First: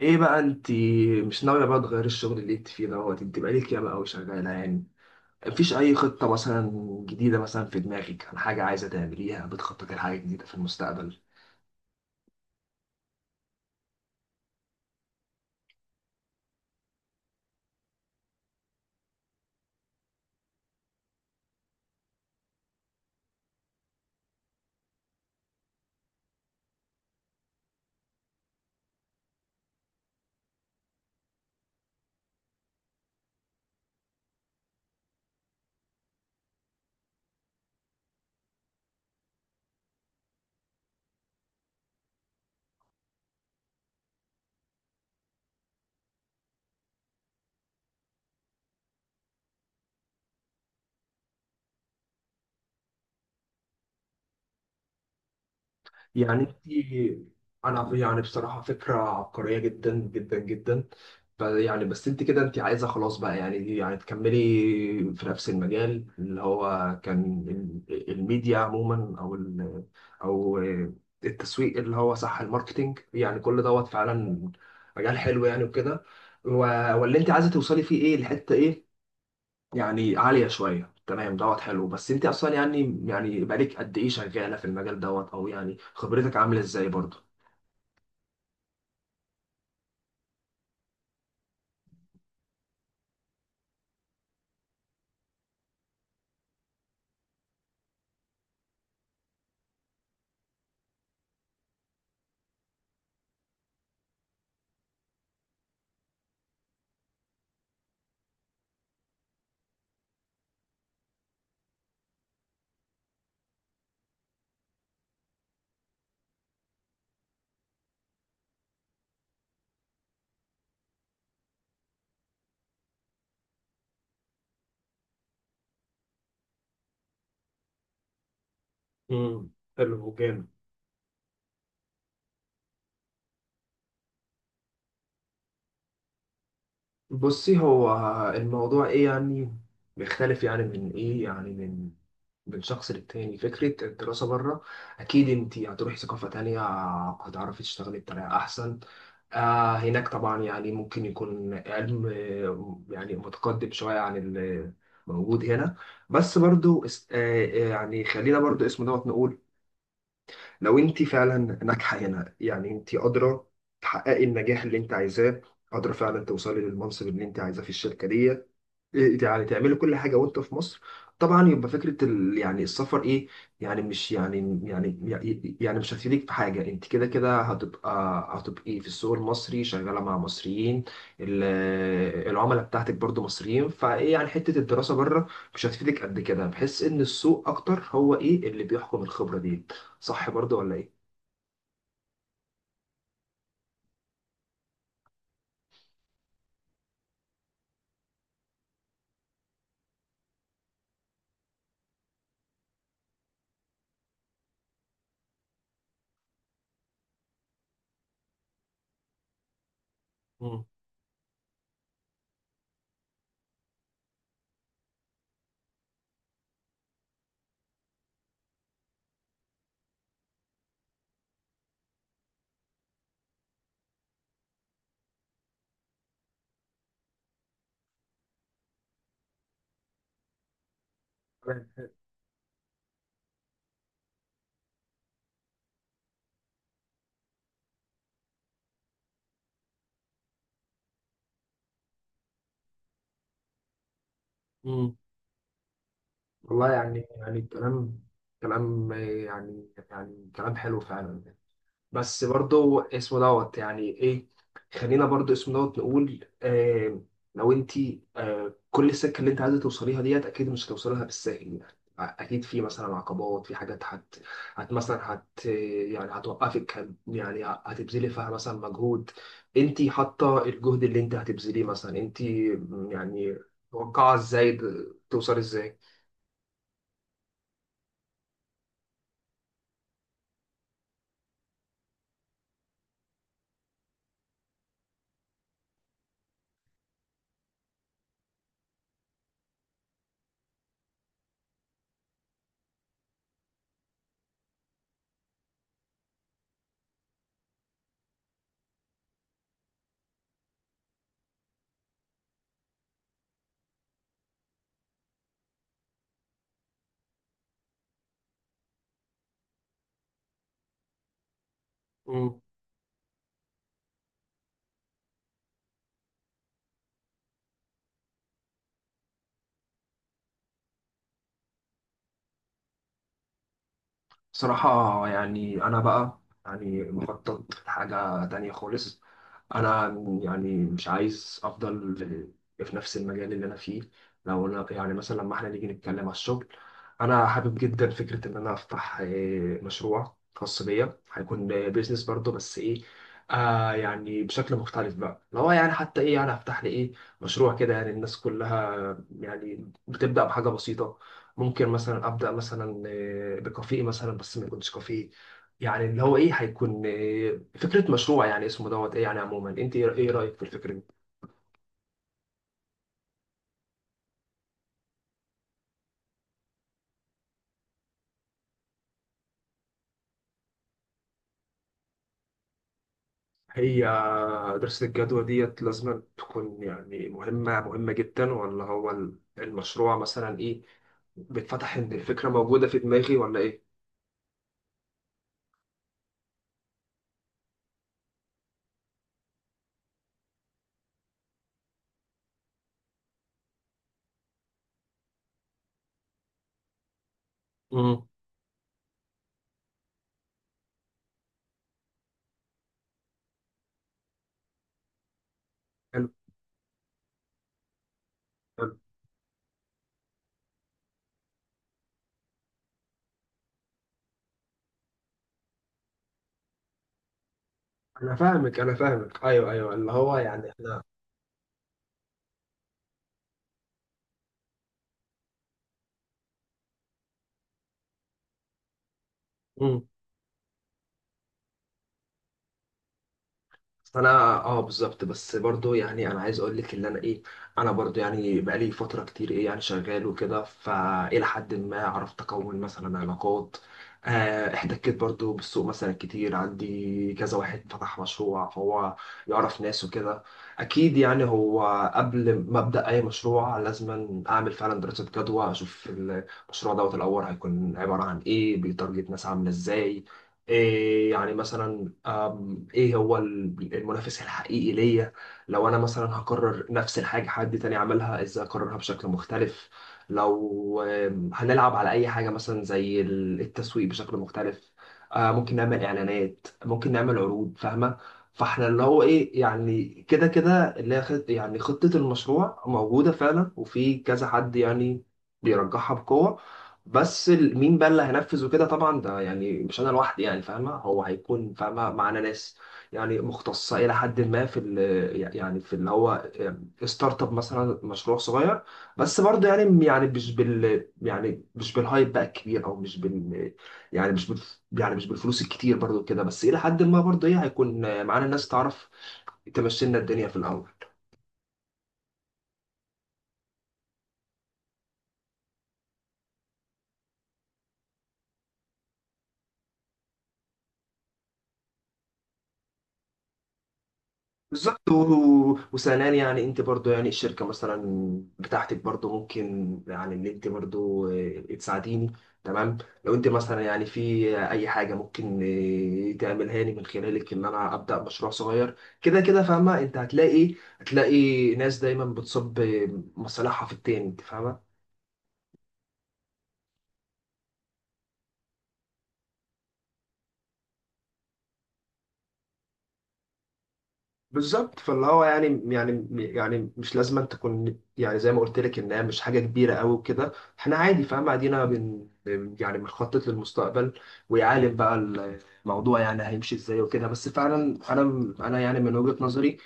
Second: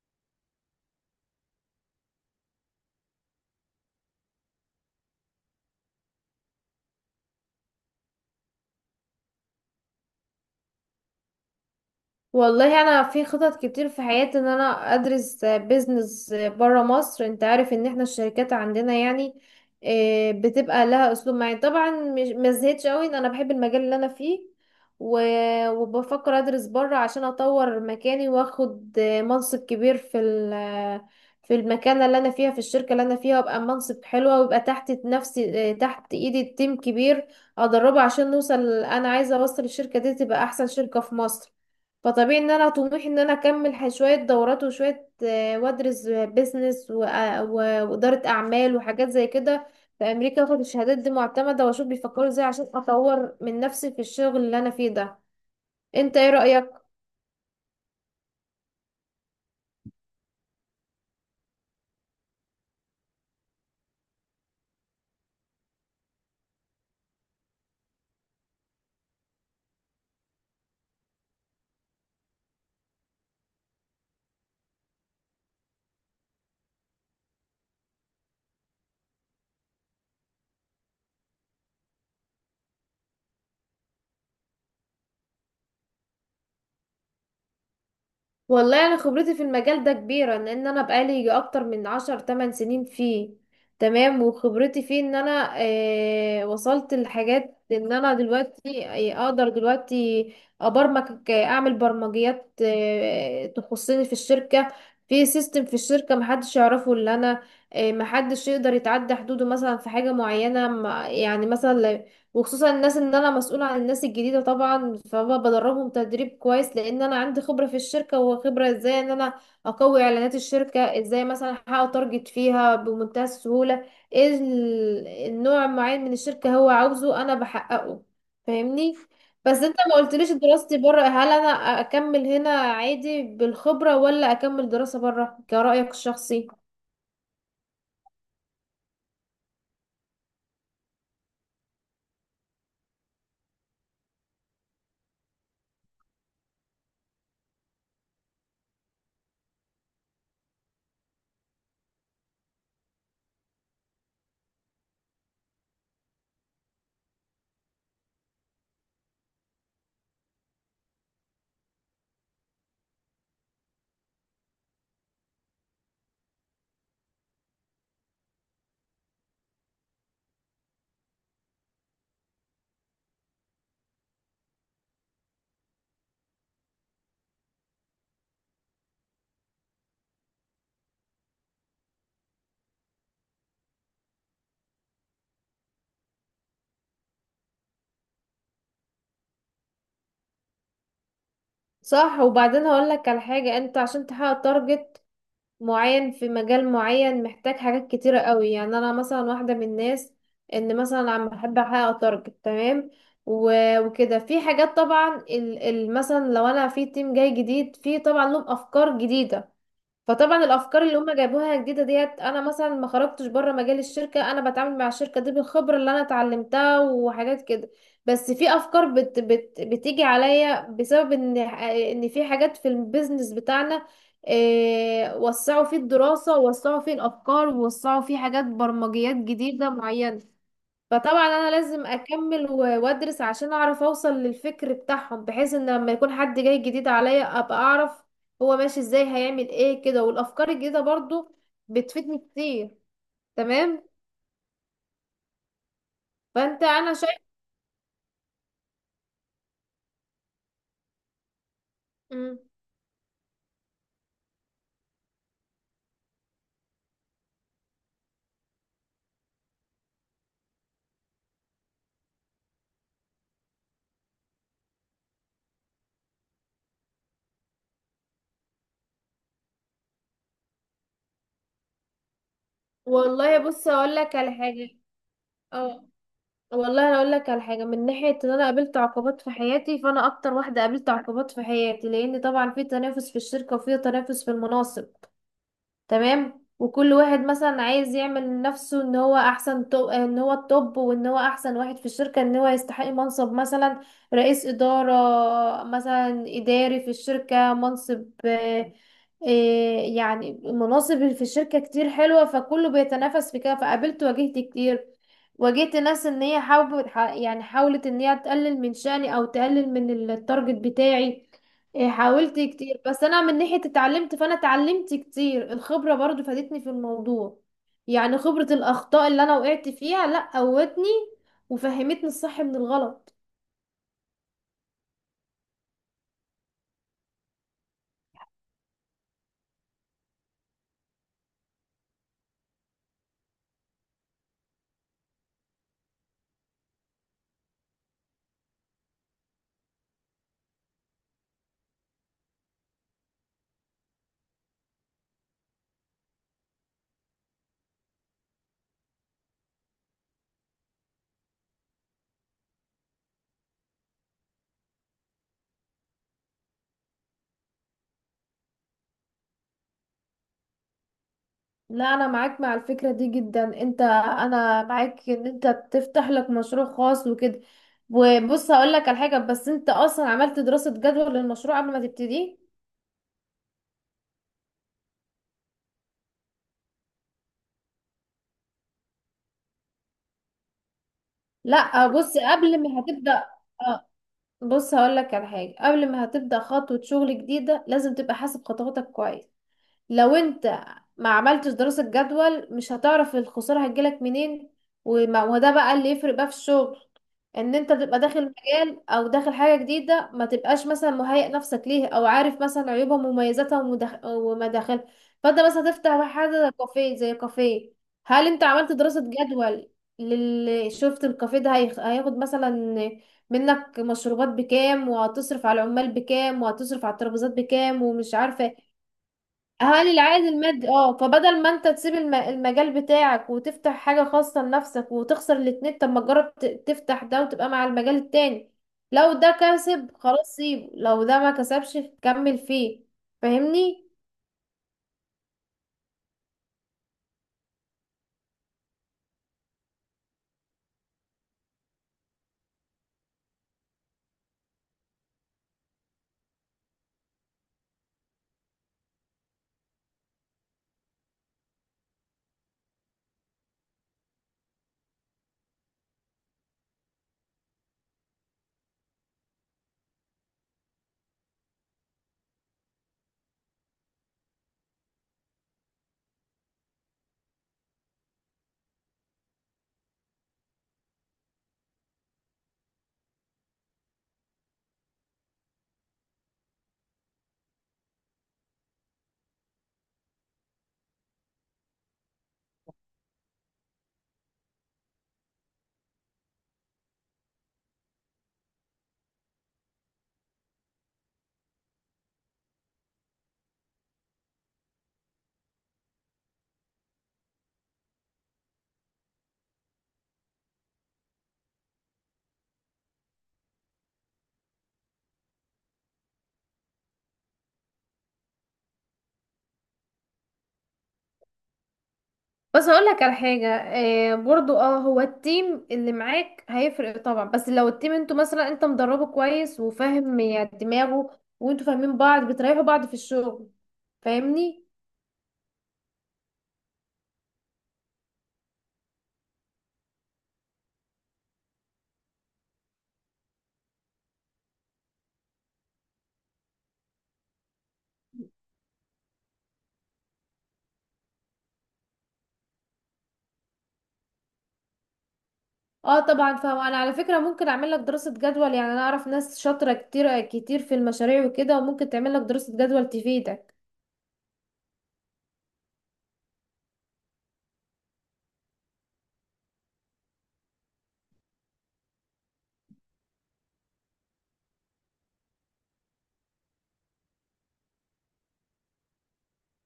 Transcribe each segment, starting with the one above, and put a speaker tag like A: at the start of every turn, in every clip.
A: ايه بقى انت؟ مش ناوية بقى تغيري الشغل اللي انت فيه دوت؟ انت بقالك ياما قوي شغالة يعني. مفيش أي خطة مثلا جديدة مثلا في دماغك، عن حاجة عايزة تعمليها؟ بتخططي لحاجة جديدة في المستقبل؟
B: والله انا في خطط كتير في حياتي ان انا ادرس بيزنس برا مصر. انت عارف ان احنا الشركات عندنا يعني بتبقى لها اسلوب معين. طبعا مش ما زهقتش قوي ان انا بحب المجال اللي انا فيه، وبفكر ادرس برا عشان اطور مكاني واخد منصب كبير في المكانه اللي انا فيها في الشركه اللي انا فيها، وابقى منصب حلوه ويبقى تحت نفسي، تحت ايدي تيم كبير ادربه عشان نوصل. انا عايزه اوصل الشركه دي تبقى احسن شركه في مصر. فطبيعي ان انا طموحي ان انا اكمل شوية دورات وشوية، وادرس بيزنس وادارة اعمال وحاجات زي كده في امريكا، واخد الشهادات دي معتمدة واشوف بيفكروا ازاي عشان اطور من نفسي في الشغل اللي انا فيه ده. انت ايه
A: يعني
B: رأيك؟
A: انت، انا يعني بصراحه فكره عبقريه جدا جدا جدا. يعني بس انت كده انت عايزه خلاص بقى يعني تكملي في نفس المجال اللي هو كان، الميديا عموما، او التسويق، اللي هو صح الماركتينج، يعني كل دوت فعلا مجال حلو يعني وكده. و- واللي انت عايزه توصلي فيه ايه، الحته ايه؟ يعني عالية شوية، تمام دوت حلو. بس انت اصلا يعني بقالك قد ايه شغالة في المجال دوت؟ او يعني خبرتك عاملة ازاي برضه؟
B: والله انا خبرتي في المجال ده كبيره لان انا بقالي يجي اكتر من 10 8 سنين فيه. تمام. وخبرتي فيه ان انا آه وصلت لحاجات، ان انا دلوقتي اقدر دلوقتي ابرمج، اعمل برمجيات تخصني في الشركه، في سيستم في الشركه محدش يعرفه الا انا. محدش يقدر يتعدى حدوده مثلا في حاجه معينه، يعني مثلا، وخصوصا الناس، ان انا مسؤولة عن الناس الجديدة. طبعا فبدربهم تدريب كويس لان انا عندي خبرة في الشركة، وخبرة ازاي ان انا اقوي اعلانات الشركة، ازاي مثلا احقق تارجت فيها بمنتهى السهولة. ايه النوع معين من الشركة هو عاوزه انا بحققه. فاهمني؟
A: امم
B: بس انت ما
A: حلو
B: قلتليش
A: جامد.
B: دراستي بره، هل انا اكمل هنا عادي بالخبرة ولا اكمل دراسة بره كرأيك الشخصي؟
A: بصي، هو الموضوع ايه؟ يعني بيختلف يعني من ايه، يعني من شخص للتاني. فكرة الدراسة بره، أكيد أنت هتروحي ثقافة تانية، هتعرفي تشتغلي بطريقة أحسن. هناك طبعا يعني ممكن يكون علم يعني متقدم شوية عن اللي موجود هنا. بس برضو يعني خلينا برضو اسمه دوت نقول، لو انت فعلا ناجحه هنا، يعني انت قادره تحققي النجاح اللي انت عايزاه، قادره فعلا توصلي للمنصب اللي انت عايزاه في الشركه دي، يعني تعملي كل حاجه وانت في مصر، طبعا يبقى فكره يعني السفر، ايه يعني مش يعني مش هتفيدك في حاجه. انت كده كده هتبقي في السوق المصري شغاله مع مصريين، ال... العملاء بتاعتك برضو مصريين، فايه يعني حته الدراسه بره مش هتفيدك قد كده. بحس ان السوق اكتر هو ايه اللي بيحكم الخبره دي، صح برضو ولا ايه؟
B: صح. وبعدين هقول لك على حاجة. انت عشان تحقق تارجت معين في مجال معين محتاج حاجات كتيرة قوي. يعني انا مثلا واحدة من الناس ان مثلا عم بحب احقق تارجت. تمام. وكده في حاجات طبعا ال مثلا لو انا في تيم جاي جديد، في طبعا لهم افكار جديدة. فطبعا
A: مم.
B: الافكار اللي هم جايبوها جديده ديت، انا مثلا ما خرجتش بره مجال الشركه، انا بتعامل مع الشركه دي بالخبره اللي انا اتعلمتها وحاجات كده. بس في افكار بت بت بتيجي عليا بسبب ان في حاجات في البيزنس بتاعنا إيه، وسعوا فيه الدراسه، ووسعوا فيه الافكار، ووسعوا فيه حاجات برمجيات جديده معينه. فطبعا انا لازم
A: تمام.
B: اكمل وادرس عشان اعرف اوصل للفكر بتاعهم، بحيث ان لما يكون حد جاي جديد عليا ابقى اعرف هو ماشي ازاي، هيعمل ايه كده. والافكار الجديدة برضو بتفيدني كتير. تمام.
A: مم.
B: فانت
A: والله
B: انا
A: يعني
B: شايف.
A: يعني كلام يعني كلام حلو فعلا. بس
B: مم.
A: برضو اسمه دوت يعني ايه. خلينا برضو اسمه دوت نقول، لو انت، كل السكه اللي انت عايزه توصليها ديت، اكيد مش هتوصلها بالساهل. يعني اكيد في مثلا عقبات، في حاجات هت, هت مثلا هت يعني هتوقفك، يعني هتبذلي فيها مثلا مجهود. انت حاطه الجهد اللي انت هتبذليه مثلا، انت يعني
B: والله بص اقول
A: متوقعه
B: لك على
A: ازاي
B: حاجة.
A: توصلي ازاي؟
B: اه. والله انا اقول لك على حاجة من ناحية ان انا قابلت عقبات في حياتي. فانا اكتر واحدة قابلت عقبات في حياتي لان طبعا في تنافس في الشركة وفي تنافس في المناصب. تمام. وكل واحد مثلا عايز يعمل لنفسه ان هو احسن، ان هو التوب وان هو احسن واحد في الشركة، ان هو يستحق منصب مثلا رئيس إدارة، مثلا إداري في الشركة، منصب، يعني مناصب في الشركة كتير حلوة، فكله بيتنافس في كده. فقابلت، واجهت كتير. واجهت ناس ان هي حاول، يعني حاولت ان هي تقلل من شأني او تقلل من التارجت بتاعي. إيه، حاولت كتير. بس انا من ناحية اتعلمت، فانا اتعلمت كتير. الخبرة برضو فادتني في الموضوع. يعني خبرة الاخطاء اللي انا وقعت فيها لا قوتني وفهمتني الصح من الغلط.
A: بصراحة يعني أنا بقى يعني مخطط لحاجة تانية خالص. أنا يعني مش عايز أفضل في نفس المجال اللي أنا فيه. لو أنا يعني مثلا لما إحنا نيجي نتكلم على الشغل، أنا حابب جدا فكرة إن أنا أفتح مشروع خاص بيا، هيكون بيزنس برضه، بس إيه، يعني بشكل مختلف بقى. لو يعني حتى إيه، يعني هفتح لي إيه مشروع كده، يعني الناس كلها يعني بتبدأ بحاجة بسيطة. ممكن مثلا ابدا مثلا بكافيه مثلا، بس ما يكونش كافيه، يعني اللي هو ايه، هيكون فكره مشروع يعني اسمه دوت ايه. يعني عموما انت ايه، رايك في الفكره دي؟
B: لا، انا معاك مع الفكرة دي جدا. انت، انا معاك ان انت تفتح لك مشروع خاص وكده. وبص هقول لك على حاجة، بس انت اصلا عملت دراسة جدوى للمشروع قبل ما تبتديه؟
A: هي دراسه الجدوى ديت لازم تكون يعني مهمه مهمه جدا؟ ولا هو المشروع مثلا ايه، بيتفتح
B: لا
A: ان
B: بص،
A: الفكره
B: قبل
A: موجوده في
B: ما هتبدأ،
A: دماغي، ولا ايه؟
B: آه، بص هقولك على حاجة، قبل ما هتبدأ خطوة شغل جديدة لازم تبقى حاسب خطواتك كويس. لو انت ما عملتش دراسة جدول مش هتعرف الخسارة هتجيلك منين. وده بقى اللي يفرق بقى في الشغل، ان انت تبقى
A: امم
B: داخل مجال او داخل حاجة جديدة، ما تبقاش مثلا مهيئ نفسك ليه، او عارف مثلا عيوبها ومميزاتها ومداخلها. فانت مثلا هتفتح
A: حلو
B: حاجة زي كافيه، زي كافيه. هل انت عملت
A: حلو.
B: دراسة جدول للي شفت الكافيه ده هياخد مثلا منك مشروبات بكام، وهتصرف على العمال بكام، وهتصرف على الترابيزات بكام،
A: انا
B: ومش عارفة
A: فاهمك، انا فاهمك، ايوه، ايوه،
B: هل
A: اللي هو
B: العائد
A: يعني
B: المادي
A: احنا.
B: اه؟ فبدل ما انت تسيب المجال بتاعك وتفتح حاجة خاصة لنفسك وتخسر الاتنين، طب ما تجرب تفتح ده وتبقى مع المجال التاني. لو ده
A: مم.
B: كسب خلاص سيبه، لو ده ما كسبش كمل فيه. فاهمني؟
A: فانا اه بالظبط. بس برضو يعني انا عايز اقول لك ان انا ايه، انا برضو يعني بقالي فتره كتير، ايه يعني شغال وكده، فالى حد ما عرفت اكون مثلا علاقات. احتكيت برضو بالسوق مثلا كتير. عندي كذا واحد فتح مشروع فهو يعرف ناس وكده. اكيد يعني هو قبل ما ابدا اي مشروع لازم اعمل فعلا دراسه جدوى، اشوف المشروع دوت الاول هيكون عباره عن ايه، بيتارجت ناس عامله ازاي، إيه يعني مثلا، ايه هو المنافس الحقيقي ليا. لو انا مثلا هكرر نفس الحاجة، حد تاني عملها ازاي اكررها بشكل مختلف. لو هنلعب على اي حاجة مثلا زي التسويق بشكل مختلف، ممكن نعمل اعلانات، ممكن نعمل عروض، فاهمة؟ فاحنا اللي هو ايه، يعني كده كده اللي هي يعني خطة المشروع موجودة فعلا، وفي كذا حد يعني بيرجحها بقوة. بس مين بقى اللي هينفذ وكده، طبعا ده يعني مش انا لوحدي، يعني فاهمه، هو هيكون فاهمه معانا ناس، يعني مختصه الى حد ما في ال يعني في اللي هو ستارت اب، مثلا مشروع صغير. بس برضه يعني مش بالهايب بقى الكبير، او يعني مش بال مش بالفلوس الكتير برضه كده. بس الى حد ما برضه ايه، هيكون معانا ناس تعرف تمشي لنا الدنيا في الاول.
B: بس هقول لك على حاجة، برضو اه. هو التيم اللي معاك هيفرق طبعا، بس لو التيم انتوا مثلا انت مدربه كويس وفاهم يعني دماغه وانتوا فاهمين بعض بتريحوا بعض في الشغل. فاهمني؟
A: بالظبط. و- و- وثانيا يعني انت برضو، يعني الشركه مثلا بتاعتك برضو ممكن، يعني ان انت برضو تساعديني. تمام. لو انت مثلا يعني في اي حاجه ممكن اه، تعملها لي من خلالك، ان انا ابدا مشروع صغير، كده كده فاهمه. انت هتلاقي، ناس دايما بتصب مصالحها في التاني، انت فاهمه.
B: اه طبعا فاهمة. انا على فكرة ممكن اعمل لك دراسة جدول. يعني انا اعرف ناس شاطرة كتير كتير في المشاريع وكده، وممكن تعمل لك دراسة جدول تفيدك.
A: بالظبط. فاللي هو يعني مش لازم أن تكون، يعني زي ما قلت لك انها مش حاجه كبيره قوي وكده. احنا عادي فاهم قاعدين، يعني بنخطط للمستقبل، ويعالج بقى الموضوع، يعني هيمشي ازاي وكده. بس فعلا انا يعني من وجهه نظري،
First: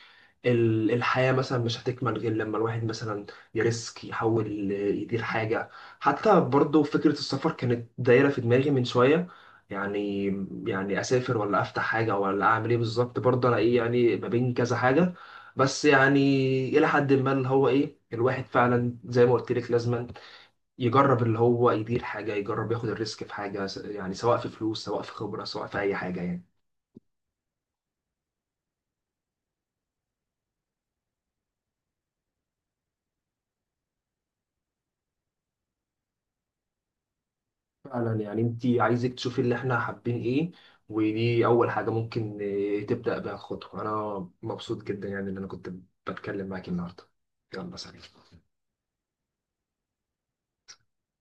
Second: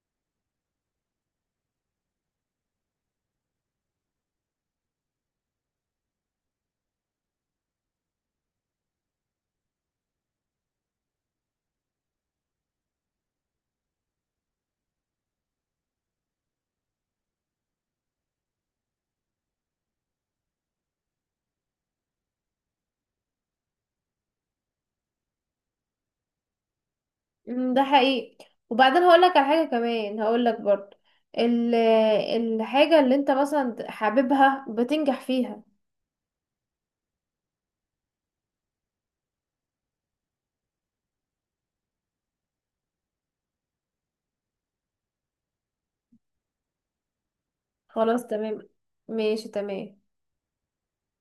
A: الحياه مثلا مش هتكمل غير لما الواحد مثلا يريسك، يحاول يدير حاجه. حتى برضو فكره السفر كانت دايره في دماغي من شويه، يعني يعني اسافر ولا افتح حاجه ولا اعمل ايه بالظبط برضه، انا ايه يعني، ما بين كذا حاجه. بس يعني الى حد ما اللي هو ايه، الواحد فعلا زي ما قلت لك لازم يجرب، اللي هو يدير حاجه، يجرب ياخد الريسك في حاجه، يعني سواء في فلوس، سواء في خبره، سواء في اي حاجه يعني.
B: ده حقيقي. وبعدين هقول لك على حاجة كمان، هقول لك برضو ال- الحاجة اللي انت مثلا حاببها بتنجح فيها.
A: فعلا يعني انت عايزك تشوفي اللي احنا حابين ايه، ودي اول حاجه ممكن تبدا بها خطوه. انا مبسوط جدا يعني ان انا كنت بتكلم معاك النهارده. يلا، سلام.
B: خلاص تمام. ماشي تمام.